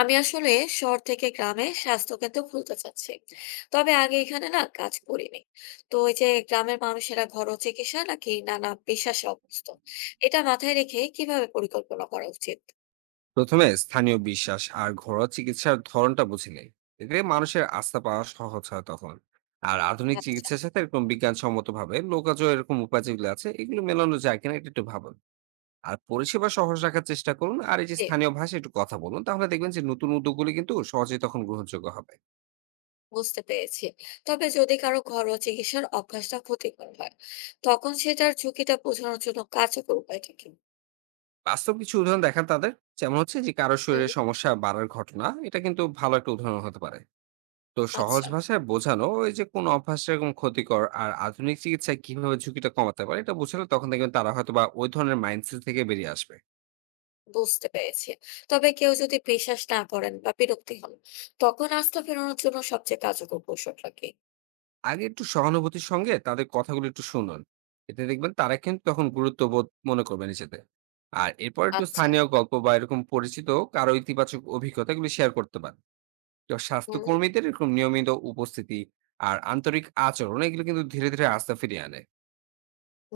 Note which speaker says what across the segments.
Speaker 1: আমি আসলে শহর থেকে গ্রামে স্বাস্থ্যকেন্দ্র খুলতে চাচ্ছি। তবে আগে এখানে না কাজ করিনি। তো ওই যে গ্রামের মানুষেরা ঘরোয়া চিকিৎসা নাকি নানা পেশায় অভ্যস্ত, এটা মাথায় রেখে কিভাবে পরিকল্পনা করা উচিত?
Speaker 2: প্রথমে স্থানীয় বিশ্বাস আর ঘরোয়া চিকিৎসার ধরনটা বুঝে নেই। এতে মানুষের আস্থা পাওয়া সহজ হয় তখন। আর আধুনিক
Speaker 1: আচ্ছা।
Speaker 2: চিকিৎসার সাথে এরকম বিজ্ঞানসম্মত ভাবে লোকাজয় এরকম উপায় যেগুলো আছে এগুলো মেলানো যায় কিনা এটা একটু ভাবুন। আর পরিষেবা সহজ রাখার চেষ্টা করুন, আর এই যে
Speaker 1: জি,
Speaker 2: স্থানীয় ভাষায় একটু কথা বলুন, তাহলে দেখবেন যে নতুন উদ্যোগগুলি কিন্তু সহজেই তখন গ্রহণযোগ্য হবে।
Speaker 1: বুঝতে পেরেছি। তবে যদি কারো ঘরোয়া চিকিৎসার অভ্যাসটা ক্ষতিকর হয়, তখন সেটার ঝুঁকিটা বোঝানোর জন্য কার্যকর উপায়টা কি?
Speaker 2: বাস্তব কিছু উদাহরণ দেখান তাদের। যেমন হচ্ছে যে কারো
Speaker 1: হুম।
Speaker 2: শরীরে সমস্যা বাড়ার ঘটনা, এটা কিন্তু ভালো একটা উদাহরণ হতে পারে। তো সহজ
Speaker 1: আচ্ছা,
Speaker 2: ভাষায় বোঝানো ওই যে কোন অভ্যাস এরকম ক্ষতিকর আর আধুনিক চিকিৎসায় কিভাবে ঝুঁকিটা কমাতে পারে, এটা বোঝালে তখন দেখবেন তারা হয়তো বা ওই ধরনের মাইন্ডসেট থেকে বেরিয়ে আসবে।
Speaker 1: বুঝতে পেরেছি। তবে কেউ যদি বিশ্বাস না করেন বা বিরক্তি হন, তখন আস্থা ফেরানোর জন্য সবচেয়ে কার্যকর কৌশলটা কি?
Speaker 2: আগে একটু সহানুভূতির সঙ্গে তাদের কথাগুলো একটু শুনুন। এতে দেখবেন তারা কিন্তু তখন গুরুত্ব বোধ মনে করবে নিজেদের। আর এরপর একটু
Speaker 1: আচ্ছা।
Speaker 2: স্থানীয় গল্প বা এরকম পরিচিত কারো ইতিবাচক অভিজ্ঞতাগুলো শেয়ার করতে পারেন। তো
Speaker 1: হুম।
Speaker 2: স্বাস্থ্যকর্মীদের এরকম নিয়মিত উপস্থিতি আর আন্তরিক আচরণ, এগুলো কিন্তু ধীরে ধীরে আস্থা ফিরিয়ে আনে।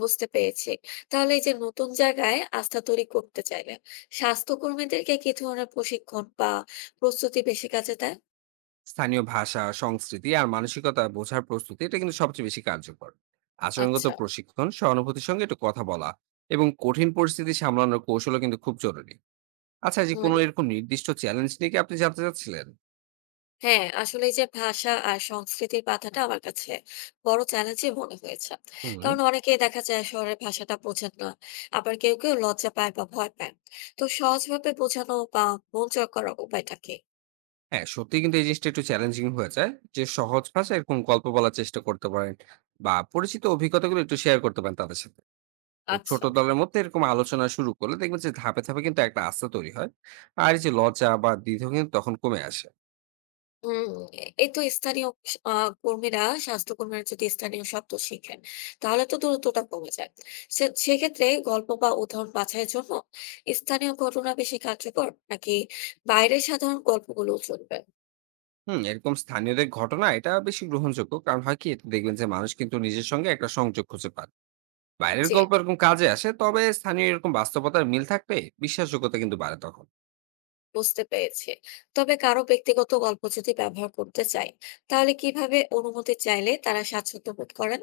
Speaker 1: বুঝতে পেরেছি। তাহলে এই যে নতুন জায়গায় আস্থা তৈরি করতে চাইলে স্বাস্থ্যকর্মীদেরকে কি ধরনের প্রশিক্ষণ বা প্রস্তুতি বেশি কাজে দেয়?
Speaker 2: স্থানীয় ভাষা সংস্কৃতি আর মানসিকতা বোঝার প্রস্তুতি, এটা কিন্তু সবচেয়ে বেশি কার্যকর। আচরণগত
Speaker 1: আচ্ছা।
Speaker 2: প্রশিক্ষণ, সহানুভূতির সঙ্গে একটু কথা বলা, এবং কঠিন পরিস্থিতি সামলানোর কৌশলও কিন্তু খুব জরুরি। আচ্ছা, এই যে
Speaker 1: হুম।
Speaker 2: কোনো এরকম নির্দিষ্ট চ্যালেঞ্জ নিয়ে কি আপনি জানতে চাচ্ছিলেন?
Speaker 1: হ্যাঁ, আসলে এই যে ভাষা আর সংস্কৃতির বাধাটা আমার কাছে বড় চ্যালেঞ্জই মনে হয়েছে।
Speaker 2: হুম।
Speaker 1: কারণ অনেকেই দেখা যায় শহরের ভাষাটা বোঝেন না। আবার কেউ লজ্জা পায় বা ভয় পায়। তো সহজভাবে বোঝানো বা মন জয় করার উপায়টা কি?
Speaker 2: হ্যাঁ সত্যি, কিন্তু এই জিনিসটা একটু চ্যালেঞ্জিং হয়ে যায় যে সহজ ভাষায় এরকম গল্প বলার চেষ্টা করতে পারেন, বা পরিচিত অভিজ্ঞতাগুলো একটু শেয়ার করতে পারেন তাদের সাথে। তো ছোট
Speaker 1: আচ্ছা।
Speaker 2: দলের মধ্যে এরকম আলোচনা শুরু করলে দেখবেন যে ধাপে ধাপে কিন্তু একটা আস্থা তৈরি হয়। আর এই যে লজ্জা বা দ্বিধা কিন্তু তখন কমে আসে।
Speaker 1: হুম, এই তো স্থানীয় স আ কর্মীরা, স্বাস্থ্যকর্মীরা যদি স্থানীয় শব্দ শিখেন, তাহলে তো দূরত্বটা কমে যায়। সেক্ষেত্রে গল্প বা উদাহরণ বাছাইয়ের জন্য স্থানীয় ঘটনা বেশি কার্যকর নাকি বাইরের সাধারণ গল্পগুলোও চলবে?
Speaker 2: হুম, এরকম স্থানীয়দের ঘটনা এটা বেশি গ্রহণযোগ্য, কারণ হয় কি এতে দেখবেন যে মানুষ কিন্তু নিজের সঙ্গে একটা সংযোগ খুঁজে পান। বাইরের
Speaker 1: জি,
Speaker 2: গল্প এরকম কাজে আসে, তবে স্থানীয় এরকম বাস্তবতার মিল থাকলে বিশ্বাসযোগ্যতা কিন্তু বাড়ে তখন।
Speaker 1: বুঝতে পেরেছি। তবে কারো ব্যক্তিগত গল্প যদি ব্যবহার করতে চাই, তাহলে কিভাবে অনুমতি চাইলে তারা স্বাচ্ছন্দ্য বোধ করেন?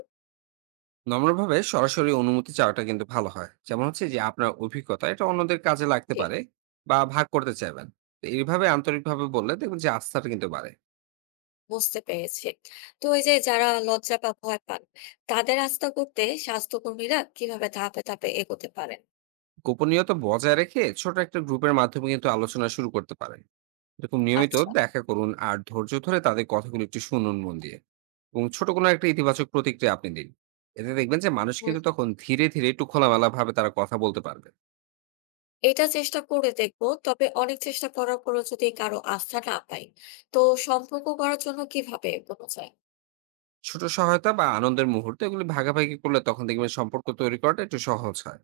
Speaker 2: নম্রভাবে সরাসরি অনুমতি চাওয়াটা কিন্তু ভালো হয়। যেমন হচ্ছে যে আপনার অভিজ্ঞতা এটা অন্যদের কাজে লাগতে
Speaker 1: জি।
Speaker 2: পারে বা ভাগ করতে চাইবেন। তো এইভাবে আন্তরিকভাবে বললে দেখবেন যে আস্থাটা কিন্তু বাড়ে।
Speaker 1: বুঝতে পেরেছি। তো এই যে যারা লজ্জা বা ভয় পান, তাদের আস্থা করতে স্বাস্থ্যকর্মীরা কিভাবে ধাপে ধাপে এগোতে পারেন?
Speaker 2: গোপনীয়তা বজায় রেখে ছোট একটা গ্রুপের মাধ্যমে কিন্তু আলোচনা শুরু করতে পারে। এরকম নিয়মিত
Speaker 1: আচ্ছা।
Speaker 2: দেখা করুন আর ধৈর্য ধরে তাদের কথাগুলো একটু শুনুন মন দিয়ে, এবং ছোট কোনো একটা ইতিবাচক প্রতিক্রিয়া আপনি দিন। এতে দেখবেন যে মানুষ
Speaker 1: হুম।
Speaker 2: কিন্তু তখন ধীরে ধীরে একটু খোলামেলা ভাবে তারা কথা বলতে পারবে।
Speaker 1: এটা চেষ্টা করে দেখবো, তবে অনেক চেষ্টা করার পরও যদি কারো আস্থা না পাই, তো সম্পর্ক করার জন্য কিভাবে এগোনো যায়?
Speaker 2: ছোট সহায়তা বা আনন্দের মুহূর্ত, এগুলি ভাগাভাগি করলে তখন দেখবেন সম্পর্ক তৈরি করাটা একটু সহজ হয়।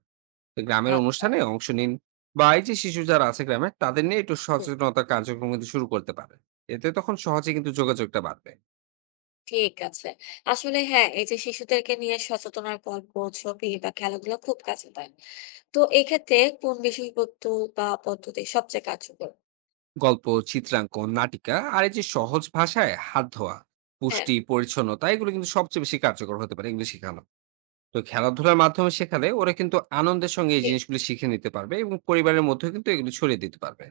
Speaker 2: তো গ্রামের
Speaker 1: আচ্ছা।
Speaker 2: অনুষ্ঠানে অংশ নিন, বা এই যে শিশু যারা আছে গ্রামে তাদের নিয়ে একটু
Speaker 1: হুম।
Speaker 2: সচেতনতা কার্যক্রম কিন্তু শুরু করতে পারে। এতে তখন সহজে কিন্তু যোগাযোগটা বাড়বে।
Speaker 1: ঠিক আছে। আসলে হ্যাঁ, এই যে শিশুদেরকে নিয়ে সচেতনার গল্প, ছবি বা খেলাধুলা খুব কাছে দেয়। তো এক্ষেত্রে কোন বিষয়বস্তু বা পদ্ধতি সবচেয়ে কার্যকর?
Speaker 2: গল্প, চিত্রাঙ্কন, নাটিকা, আর এই যে সহজ ভাষায় হাত ধোয়া,
Speaker 1: হ্যাঁ।
Speaker 2: পুষ্টি, পরিচ্ছন্নতা, এগুলো কিন্তু সবচেয়ে বেশি কার্যকর হতে পারে এগুলো শেখানো। তো খেলাধুলার মাধ্যমে শেখালে ওরা কিন্তু আনন্দের সঙ্গে এই
Speaker 1: জি,
Speaker 2: জিনিসগুলো শিখে নিতে পারবে, এবং পরিবারের মধ্যে কিন্তু এগুলো ছড়িয়ে দিতে পারবে।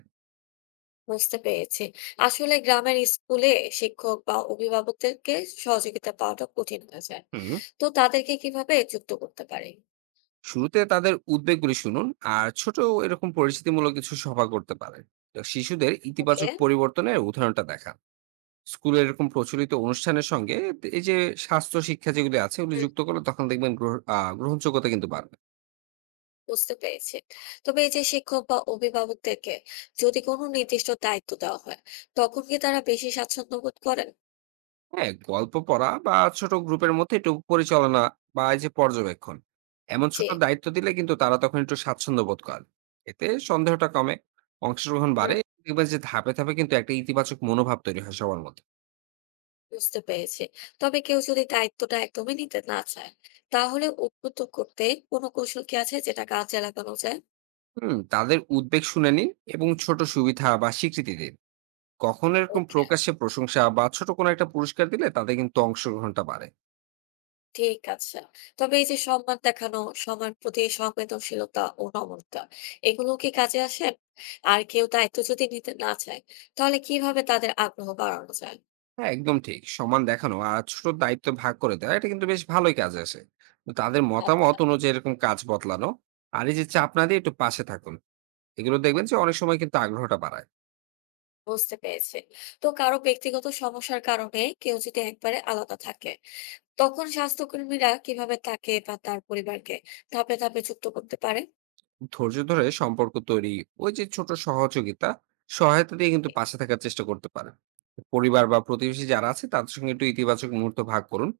Speaker 1: বুঝতে পেরেছি। আসলে গ্রামের স্কুলে শিক্ষক বা অভিভাবকদেরকে সহযোগিতা পাওয়াটা কঠিন হয়ে যায়।
Speaker 2: হুম।
Speaker 1: তো তাদেরকে কিভাবে যুক্ত করতে পারি?
Speaker 2: শুরুতে তাদের উদ্বেগগুলি শুনুন, আর ছোট এরকম পরিচিতিমূলক কিছু সভা করতে পারে। তো শিশুদের
Speaker 1: ওকে।
Speaker 2: ইতিবাচক পরিবর্তনের উদাহরণটা দেখা, স্কুলে এরকম প্রচলিত অনুষ্ঠানের সঙ্গে এই যে স্বাস্থ্য শিক্ষা যেগুলি আছে ওগুলি
Speaker 1: হুম,
Speaker 2: যুক্ত করলে তখন দেখবেন গ্রহণযোগ্যতা কিন্তু বাড়বে।
Speaker 1: বুঝতে পেরেছি। তবে এই যে শিক্ষক বা অভিভাবকদেরকে যদি কোনো নির্দিষ্ট দায়িত্ব দেওয়া হয়, তখন কি তারা বেশি স্বাচ্ছন্দ্য বোধ করেন?
Speaker 2: হ্যাঁ, গল্প পড়া বা ছোট গ্রুপের মধ্যে একটু পরিচালনা, বা এই যে পর্যবেক্ষণ, এমন
Speaker 1: যে
Speaker 2: ছোট দায়িত্ব দিলে কিন্তু তারা তখন একটু স্বাচ্ছন্দ্য বোধ করে। এতে সন্দেহটা কমে, অংশগ্রহণ
Speaker 1: হুম,
Speaker 2: বাড়ে। দেখবেন যে ধাপে ধাপে কিন্তু একটা ইতিবাচক মনোভাব তৈরি হয় সবার মধ্যে।
Speaker 1: বুঝতে পেরেছি। তবে কেউ যদি দায়িত্বটা একদমই নিতে না চায়, তাহলে উদ্বুদ্ধ করতে কোনো কৌশল কি আছে যেটা কাজে লাগানো যায়?
Speaker 2: হুম, তাদের উদ্বেগ শুনে নিন, এবং ছোট সুবিধা বা স্বীকৃতি দিন। কখনো এরকম
Speaker 1: ওকে,
Speaker 2: প্রকাশ্যে প্রশংসা বা ছোট কোনো একটা পুরস্কার দিলে তাদের কিন্তু অংশগ্রহণটা বাড়ে।
Speaker 1: ঠিক আছে। তবে এই যে সম্মান দেখানো, সবার প্রতি সংবেদনশীলতা ও নম্রতা, এগুলো কি কাজে আসে? আর কেউ দায়িত্ব যদি নিতে না চায়, তাহলে কিভাবে তাদের আগ্রহ বাড়ানো যায়?
Speaker 2: হ্যাঁ একদম ঠিক। সমান দেখানো আর ছোট দায়িত্ব ভাগ করে দেওয়া এটা কিন্তু বেশ ভালোই কাজে আসে। তো তাদের মতামত
Speaker 1: আচ্ছা,
Speaker 2: অনুযায়ী এরকম কাজ বদলানো, আর এই যে চাপ না দিয়ে একটু পাশে থাকুন। এগুলো দেখবেন যে অনেক সময় কিন্তু আগ্রহটা বাড়ায়।
Speaker 1: বুঝতে পেরেছি। তো কারো ব্যক্তিগত সমস্যার কারণে কেউ যদি একবারে আলাদা থাকে, তখন স্বাস্থ্যকর্মীরা কিভাবে তাকে বা তার পরিবারকে ধাপে ধাপে যুক্ত করতে পারে?
Speaker 2: ধৈর্য ধরে সম্পর্ক তৈরি, ওই যে ছোট সহযোগিতা, সহায়তা দিয়ে কিন্তু পাশে থাকার চেষ্টা করতে পারেন। পরিবার বা প্রতিবেশী যারা আছে তাদের সঙ্গে একটু ইতিবাচক মুহূর্ত ভাগ করুন।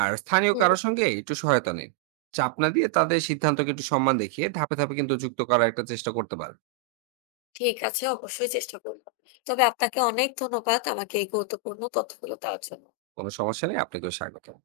Speaker 2: আর স্থানীয়
Speaker 1: হুম,
Speaker 2: কারো সঙ্গে একটু সহায়তা নিন। চাপ না দিয়ে তাদের সিদ্ধান্তকে একটু সম্মান দেখিয়ে ধাপে, ধাপে কিন্তু যুক্ত করার একটা চেষ্টা করতে পারেন।
Speaker 1: ঠিক আছে, অবশ্যই চেষ্টা করব। তবে আপনাকে অনেক ধন্যবাদ আমাকে এই গুরুত্বপূর্ণ তথ্যগুলো দেওয়ার জন্য।
Speaker 2: কোনো সমস্যা নেই। আপনাকেও স্বাগতম।